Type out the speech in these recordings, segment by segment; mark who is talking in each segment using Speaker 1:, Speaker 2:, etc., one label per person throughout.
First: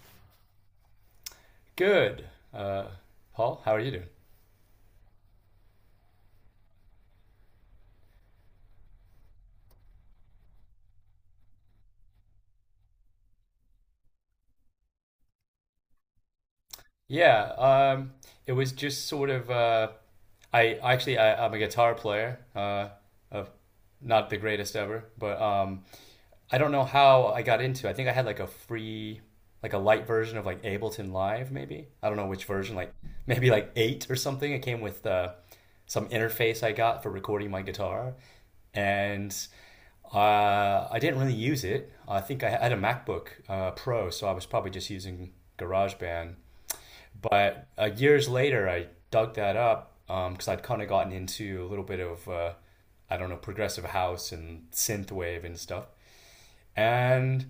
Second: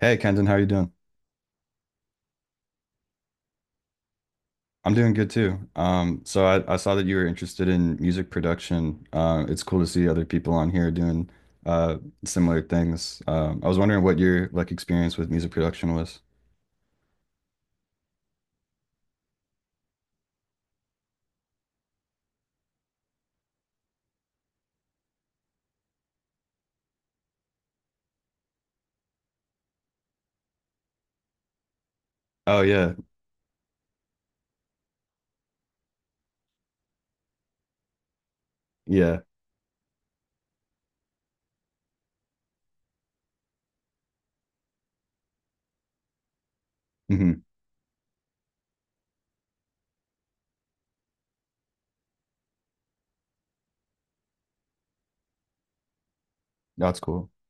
Speaker 1: Hey Kenton, how you doing?
Speaker 2: Good. Uh, Paul, how are you doing?
Speaker 1: I'm doing good too. So I saw that you were interested in music production. It's cool to see other people on here doing uh, similar things. I was wondering what your like experience with music production was.
Speaker 2: Yeah, um, it was just sort of I actually I'm a guitar player, of not the greatest ever, but I don't know how I got into it. I think I had like a free, like a light version of like Ableton Live, maybe. I don't know which
Speaker 1: Oh
Speaker 2: version, like
Speaker 1: yeah,
Speaker 2: maybe like eight or something. It came with some interface I got for recording my guitar,
Speaker 1: yeah.
Speaker 2: and I didn't really use it. I think I had a MacBook Pro, so I was probably just using GarageBand.
Speaker 1: hmm
Speaker 2: But years later, I dug that up because I'd kind of gotten into a little bit of, I don't know, progressive house and synthwave and stuff,
Speaker 1: That's cool.
Speaker 2: and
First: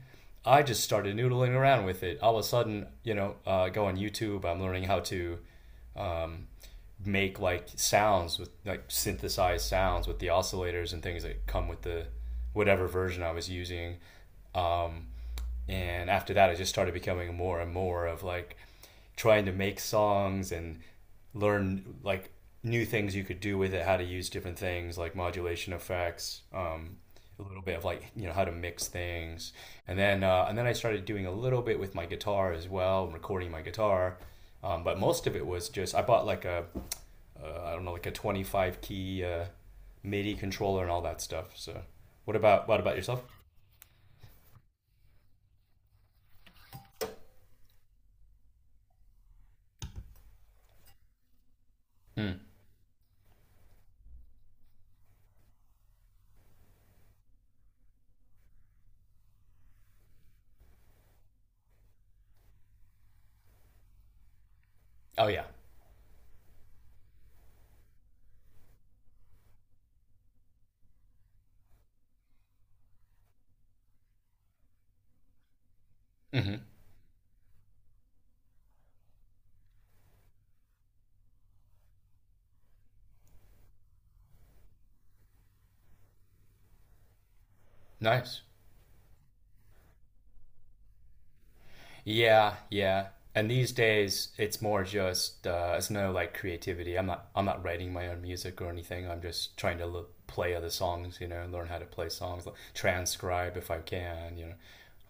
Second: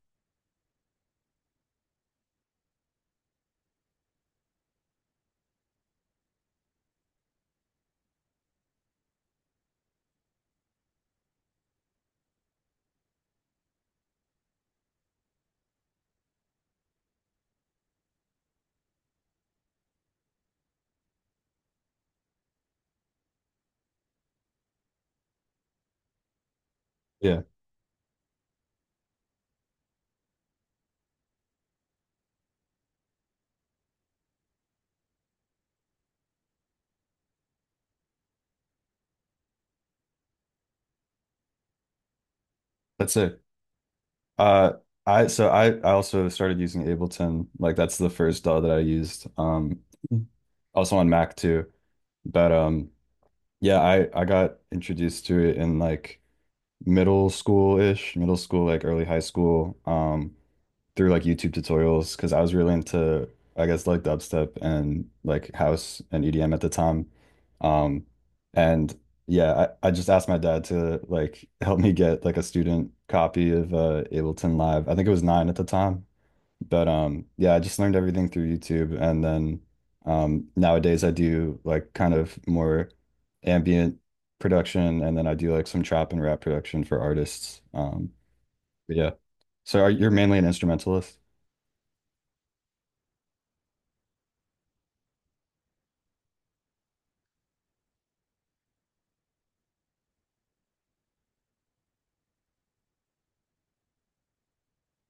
Speaker 2: I just started noodling around with it. All of a sudden, you know, I go on YouTube. I'm learning how to make like sounds with like synthesized sounds with the oscillators and things that come with the whatever version I was using. Um, and after that, I just started becoming more and more of like trying to make songs and learn like new things you could do with it, how to use different things like modulation effects,
Speaker 1: Yeah,
Speaker 2: a little bit of, like, you know, how to mix things, and then I started doing a little bit with my guitar as well, recording my guitar. But most of it was just I bought like a I don't know, like a 25 key midi controller and all that stuff. So what about
Speaker 1: that's
Speaker 2: yourself?
Speaker 1: it. Uh, I so I also started using Ableton. Like that's the first DAW that I used. Also on Mac too.
Speaker 2: Mm.
Speaker 1: But yeah, I got introduced to it in middle school-ish, middle school, like early high school, through like YouTube tutorials because I was really into, I guess, like dubstep and
Speaker 2: Oh yeah.
Speaker 1: like house and EDM at the time. Um, and yeah, I just asked my dad to like help me get like a student copy of Ableton Live. I think it was nine at the time.
Speaker 2: Mm-hmm.
Speaker 1: But yeah, I just learned everything through YouTube, and then nowadays I do like kind of more ambient production, and then I do like some trap and rap production for artists.
Speaker 2: Nice.
Speaker 1: But yeah. So you're mainly an instrumentalist?
Speaker 2: Yeah, yeah. And these days, it's more just it's no like creativity. I'm not writing my own music or anything. I'm just trying to l play other songs, you know, learn how to play songs, like, transcribe if I can, you know,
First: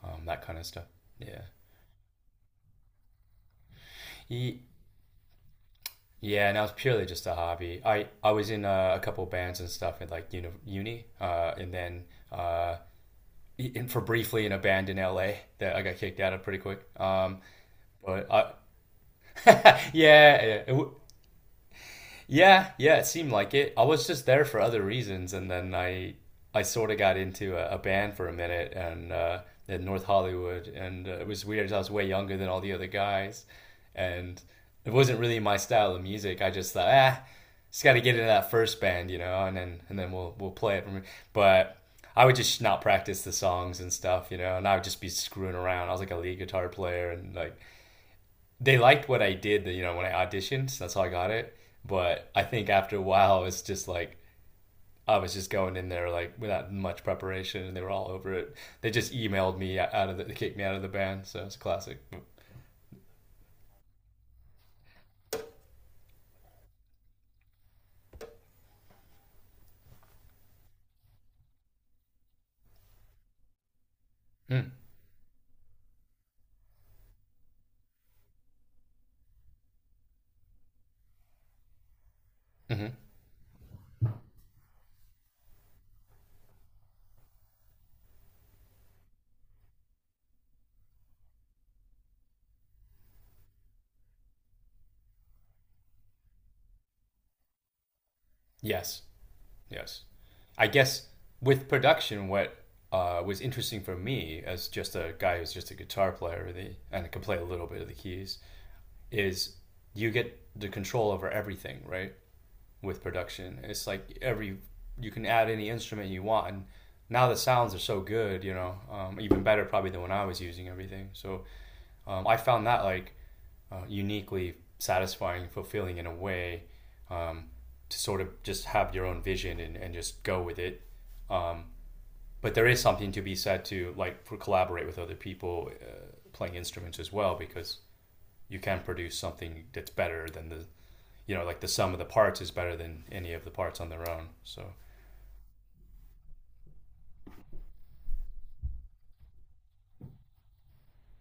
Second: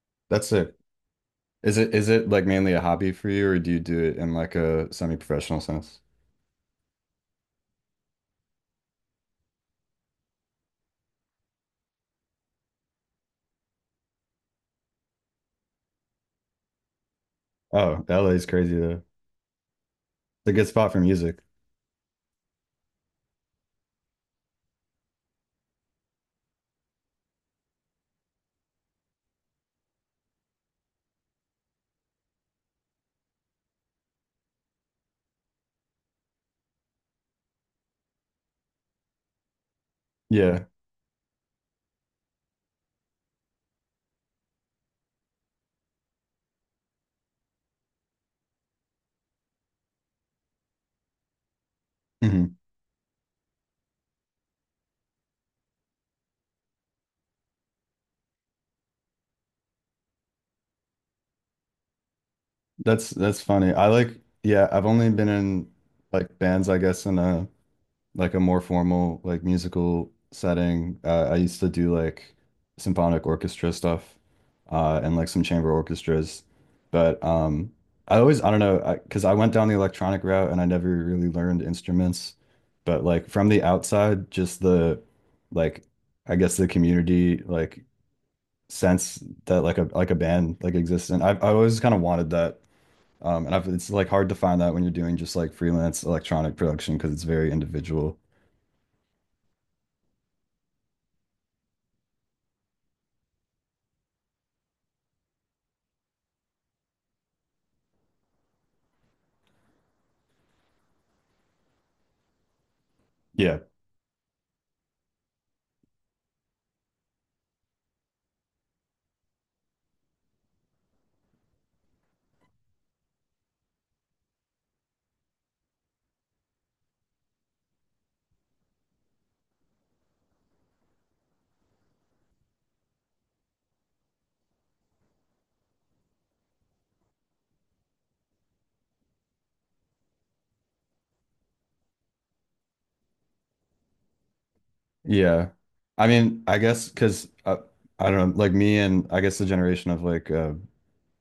Speaker 2: that
Speaker 1: That's
Speaker 2: kind of
Speaker 1: it.
Speaker 2: stuff. Yeah.
Speaker 1: Is it like mainly a hobby for you, or do you do it in like
Speaker 2: Ye-
Speaker 1: a semi-professional sense?
Speaker 2: yeah. And that was purely just a hobby. I was in a couple bands and stuff at like uni, uni and then uh, in for briefly in a band in LA that I got kicked out of pretty quick.
Speaker 1: Oh,
Speaker 2: But
Speaker 1: LA is
Speaker 2: I,
Speaker 1: crazy though. It's a
Speaker 2: yeah,
Speaker 1: good
Speaker 2: yeah.
Speaker 1: spot for music.
Speaker 2: Yeah, yeah, it seemed like it. I was just there for other reasons, and then I sort of got into a band for a minute, and in North Hollywood, and it was weird. 'Cause I was way younger than all the other guys, and it wasn't really my style of music. I just thought, ah, just got to get into that first band, you know, and then we'll
Speaker 1: Yeah.
Speaker 2: play it. From, but I would just not practice the songs and stuff, you know, and I would just be screwing around. I was like a lead guitar player, and like they liked what I did, you know, when I auditioned. So that's how I got it. But I
Speaker 1: hmm
Speaker 2: think after a while, it's just like I was just going in there like without much preparation, and they were all over it. They just emailed me out of the, they kicked me out of the band. So it's a classic.
Speaker 1: That's funny. I like yeah, I've only been in like bands, I guess, in a like a more formal like musical setting. I used to do like symphonic orchestra stuff
Speaker 2: Mm.
Speaker 1: and like some chamber orchestras, but I always I don't know I because I went down the electronic route and I never really learned instruments,
Speaker 2: Hmm.
Speaker 1: but
Speaker 2: Mm-hmm.
Speaker 1: like from the outside, just the like I guess the community like sense that like a band like exists and I always kind of wanted that. It's like hard to find that when you're doing just like freelance electronic production because it's very individual.
Speaker 2: Yes, yes. I guess with production, what was interesting for me as just a guy who's just a guitar player really, and can play a little bit of the keys is you get the control over everything, right? With production,
Speaker 1: Yeah,
Speaker 2: it's like every you can add any instrument you want, and now the sounds are so good, you know, even better probably than when I was using everything. So I found that like uniquely satisfying, fulfilling in a way, um, to sort of just have your own vision, and just go with it. But there is something to be said to like for collaborate with other people playing instruments as well, because you can produce something that's better than the, you know, like the sum of the parts is better than any of the parts on their own. So.
Speaker 1: yeah. I mean, I guess because I don't know, like me and I guess the generation of like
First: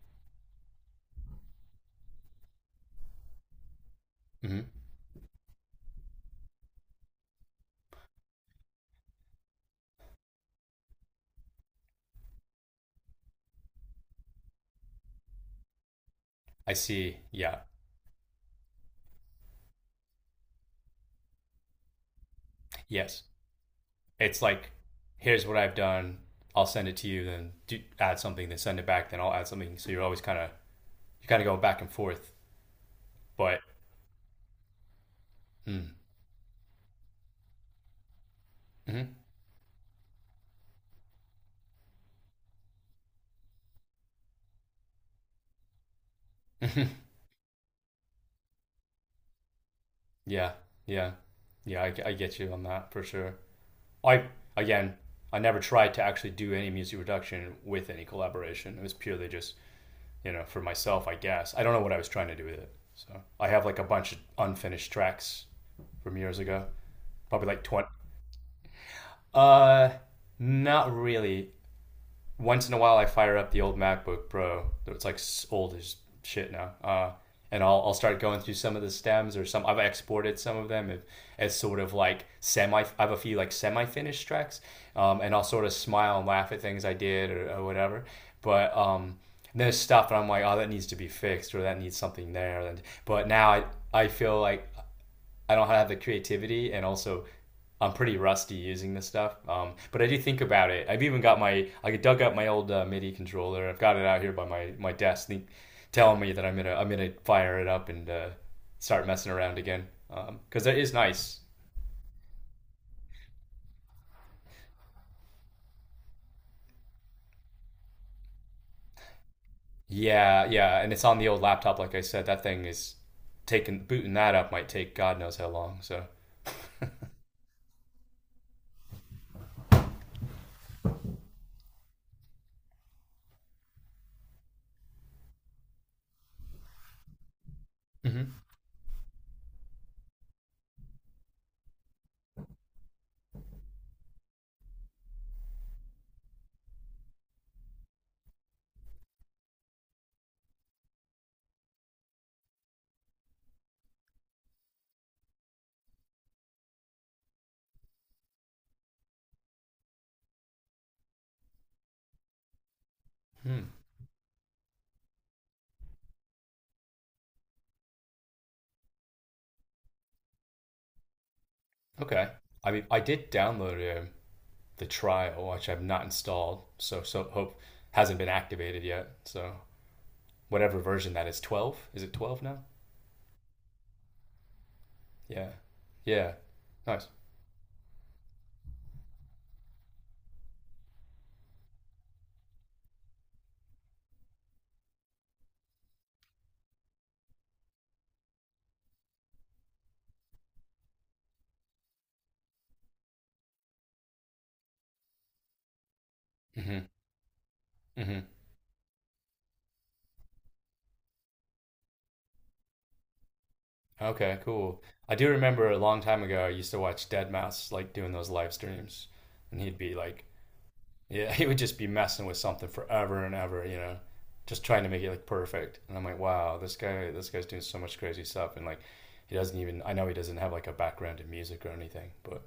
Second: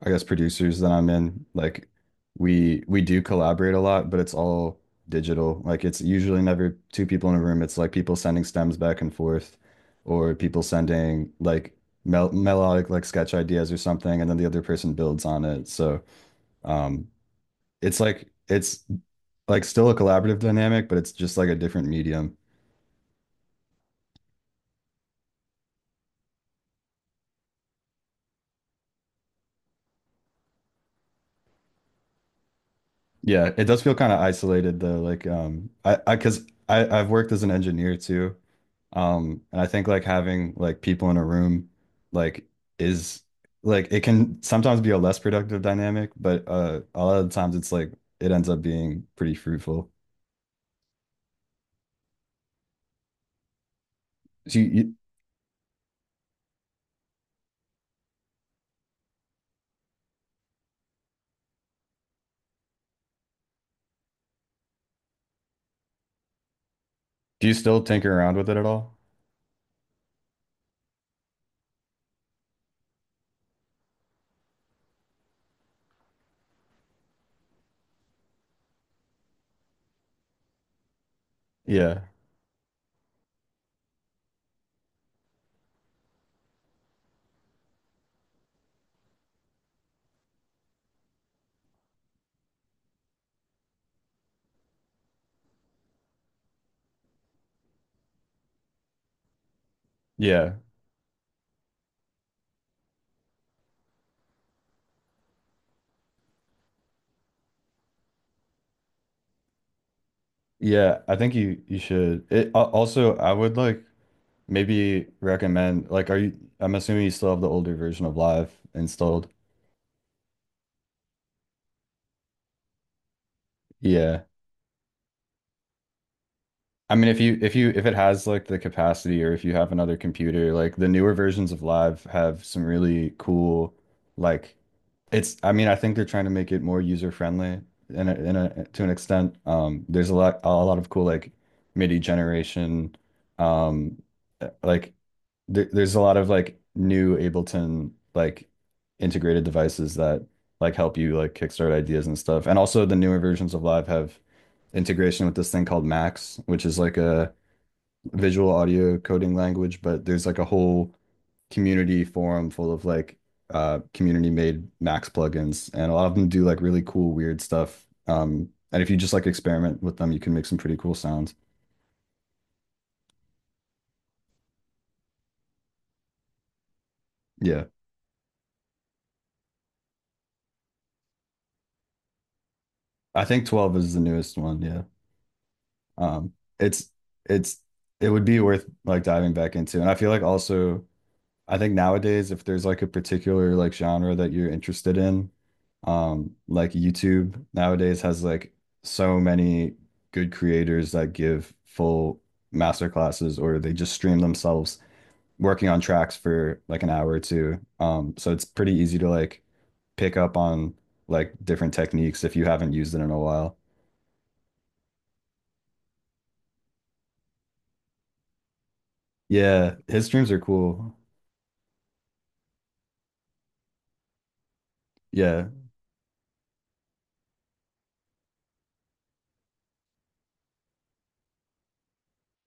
Speaker 1: I guess producers that I'm in, like we do collaborate a lot, but it's
Speaker 2: Mm-hmm.
Speaker 1: all digital. Like it's usually never two people in a room. It's like people sending stems back and forth or people sending like melodic like sketch ideas or something and then the other person builds on it. So,
Speaker 2: I
Speaker 1: um
Speaker 2: see. Yeah.
Speaker 1: it's like still a collaborative dynamic, but it's just like a different medium.
Speaker 2: Yes. It's like, here's what I've done. I'll send it to you. Then do, add something. Then send it back. Then I'll add something. So you're always kind of you kind of go back and forth.
Speaker 1: Yeah,
Speaker 2: But
Speaker 1: it does feel kind of isolated though.
Speaker 2: mm,
Speaker 1: Cause I've worked as an engineer too.
Speaker 2: mm-hmm,
Speaker 1: And I think like having like people in a room, like is like it can sometimes be a less productive dynamic, but
Speaker 2: hmm,
Speaker 1: a lot of the times it's like it ends up being pretty fruitful.
Speaker 2: yeah, yeah, yeah. I get you on that for sure. I
Speaker 1: Do you, you
Speaker 2: again, I never tried to actually do any music production with any collaboration. It was purely just, you know, for myself, I guess. I don't know what I was trying to do with it. So I have like a bunch of unfinished tracks from years ago,
Speaker 1: do
Speaker 2: probably
Speaker 1: you
Speaker 2: like
Speaker 1: still
Speaker 2: 20.
Speaker 1: tinker around with it at all?
Speaker 2: Uh, Not really. Once in a while, I fire up the old MacBook Pro. It's like old as shit now. And I'll start going through some of the stems or some. I've exported some of them as sort of
Speaker 1: Yeah,
Speaker 2: like semi. I have a few like semi-finished tracks, and I'll sort of smile and laugh at things I did, or whatever. But there's stuff, and I'm like, oh, that needs to be fixed, or that needs something there. And but now I feel like I don't have the creativity, and also I'm pretty rusty using this stuff. But I do think
Speaker 1: yeah,
Speaker 2: about it. I've even got my I dug up my old MIDI controller. I've got it out here by my desk, think, telling me that I'm gonna fire it up and start messing around again because that is
Speaker 1: yeah. I think
Speaker 2: nice.
Speaker 1: you should. It al- also I would like maybe recommend like are you? I'm assuming you still have the older version of Live installed.
Speaker 2: Yeah, yeah, and it's on the old laptop. Like I said, that thing is taking booting
Speaker 1: Yeah.
Speaker 2: that up might take God knows how long. So,
Speaker 1: I mean, if you if you if it has like the capacity or if you have another computer, like the newer versions of Live have some really cool like it's I mean, I think they're trying to make it more user friendly
Speaker 2: hmm.
Speaker 1: in a to an extent. There's a lot of cool like MIDI generation um like there's a lot of like new Ableton like integrated devices that like help you like kickstart ideas and stuff. And also the newer versions of Live have integration with this thing called Max, which is like a visual audio coding language, but there's like a whole community forum full of like
Speaker 2: Hmm.
Speaker 1: community made Max plugins and a lot of them do like really cool weird stuff. And if you just like experiment with them, you can make some pretty cool sounds.
Speaker 2: Okay. I mean, I did download the trial, which I've not installed. So so hope
Speaker 1: Yeah.
Speaker 2: hasn't been activated yet. So whatever version that is, 12? Is it 12 now?
Speaker 1: I think 12 is the newest one, yeah.
Speaker 2: Yeah, yeah.
Speaker 1: um it's
Speaker 2: Nice.
Speaker 1: it's it would be worth like diving back into and I feel like also I think nowadays if there's like a particular like genre that you're interested in like YouTube nowadays has like so many good creators that give full master classes or they just stream themselves working on tracks for like
Speaker 2: Hmm.
Speaker 1: an hour or two,
Speaker 2: Hmm.
Speaker 1: so it's pretty easy to like pick up on like different techniques if you haven't used it in a while.
Speaker 2: Okay, cool. I do remember a long time ago I used to watch Deadmau5 like doing those live streams, and
Speaker 1: Yeah,
Speaker 2: he'd be
Speaker 1: his
Speaker 2: like,
Speaker 1: streams are cool.
Speaker 2: yeah, he would just be messing with something forever and ever, you know, just trying to make it like
Speaker 1: Yeah,
Speaker 2: perfect. And I'm like, wow, this guy's doing so much crazy stuff, and like, he doesn't even. I know he doesn't have like a background in music or anything. But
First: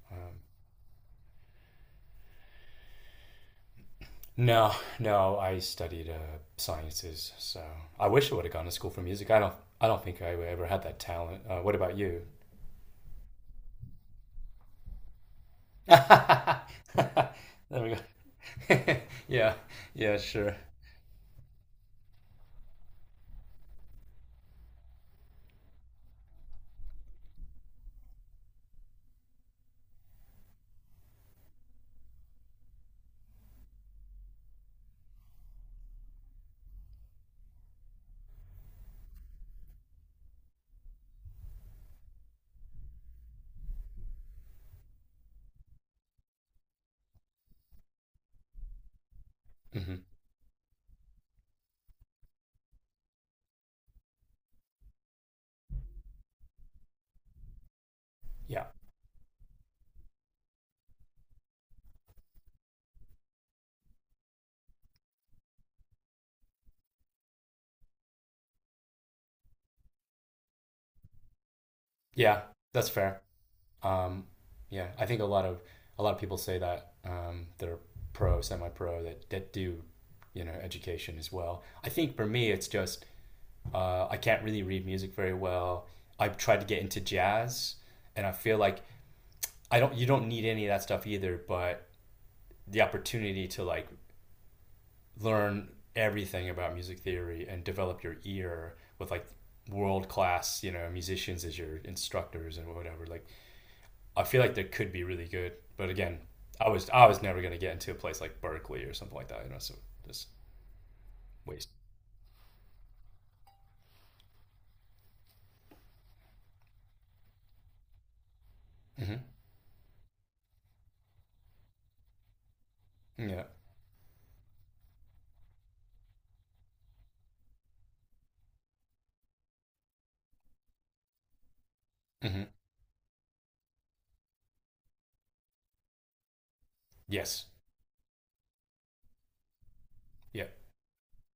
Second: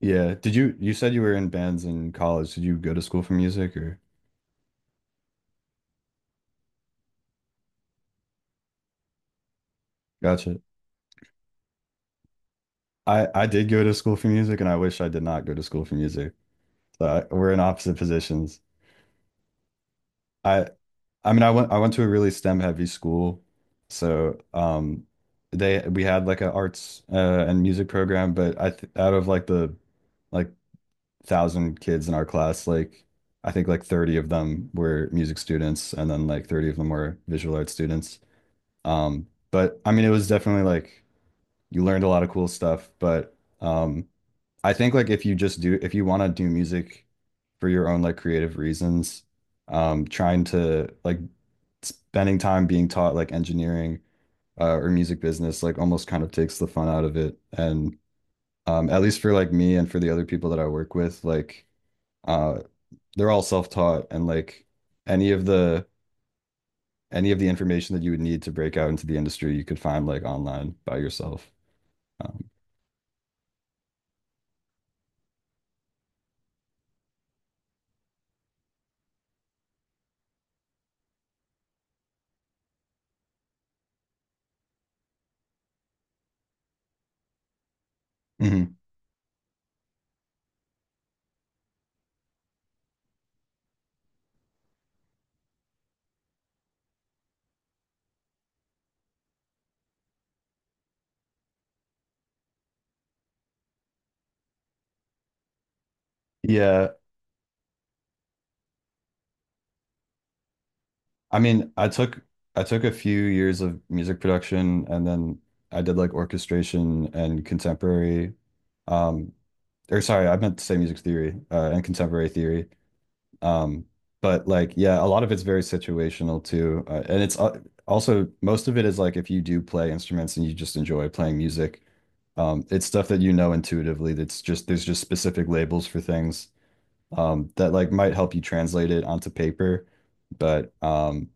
Speaker 1: yeah.
Speaker 2: um,
Speaker 1: Did you said you were in bands in college? Did you go to school for music or
Speaker 2: no, no, I studied sciences, so I wish I would have gone to school for music. I don't think I
Speaker 1: gotcha?
Speaker 2: ever had that talent. What about you?
Speaker 1: I did go to school for music and I wish I did not go to school for music. So I, we're in
Speaker 2: There
Speaker 1: opposite
Speaker 2: we
Speaker 1: positions.
Speaker 2: go. Yeah, yeah, sure.
Speaker 1: I I mean I went to a really STEM heavy school. So um they we had like an arts and music program, but I th out of like the like thousand kids in our class, like I think like 30 of them were music students and then like 30 of them were visual arts students. But I mean, it was definitely like you learned a lot of cool stuff, but um I think like if you want to do music for your own like creative reasons,
Speaker 2: Hmm.
Speaker 1: trying to like spending time being taught like engineering or music business like almost kind of takes the fun out of it. And
Speaker 2: Yeah,
Speaker 1: at least for like me and for the other people that I work with, like uh they're all self-taught and like any of the any of the information that you would need to break out into the industry you could find like online by yourself.
Speaker 2: yeah,
Speaker 1: Um,
Speaker 2: that's fair. Um, yeah, I think a lot of people say that they're pro, semi-pro that you know, education as well. I think for me, it's just uh, I can't really read music very well. I've tried to get into jazz, and I feel
Speaker 1: mhm.
Speaker 2: like I don't. You don't need any of that stuff either. But the opportunity to like learn everything about music theory and develop your ear with like world class, you know, musicians as your instructors and whatever. Like, I feel like that could be really good. But again,
Speaker 1: Yeah,
Speaker 2: I was never gonna get into a place like Berkeley or something like that. You know, so just
Speaker 1: I
Speaker 2: waste.
Speaker 1: mean, I took a few years of music production and then I did like orchestration and contemporary
Speaker 2: Hmm.
Speaker 1: um or sorry, I meant to say music theory and contemporary theory.
Speaker 2: Yeah.
Speaker 1: Um but like yeah, a lot of it's very situational too. And it's also most of it is like if you do play instruments and you just enjoy playing music,
Speaker 2: Hmm.
Speaker 1: it's stuff that you know intuitively that's just there's just specific labels for things.
Speaker 2: Yes.
Speaker 1: That like might help you translate it onto paper.
Speaker 2: Yeah.
Speaker 1: But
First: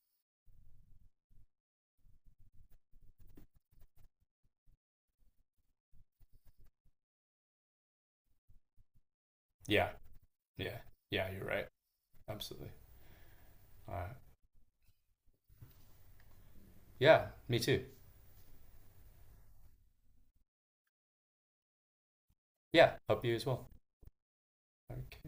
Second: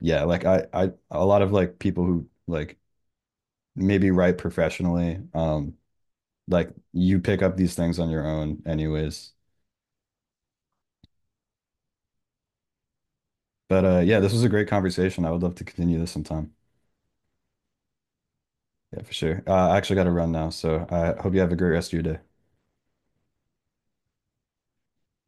Speaker 1: yeah, like a lot of like people who like maybe write professionally, like you pick up these things on your own anyways.
Speaker 2: Yeah. Yeah. Yeah. You're right. Absolutely.
Speaker 1: But
Speaker 2: All right.
Speaker 1: yeah, this was a great conversation. I would love to continue this sometime.
Speaker 2: Yeah, me too.
Speaker 1: Yeah, for sure. I actually got to run now, so I hope you have a great rest of your day.
Speaker 2: Yeah, hope you as well. Okay.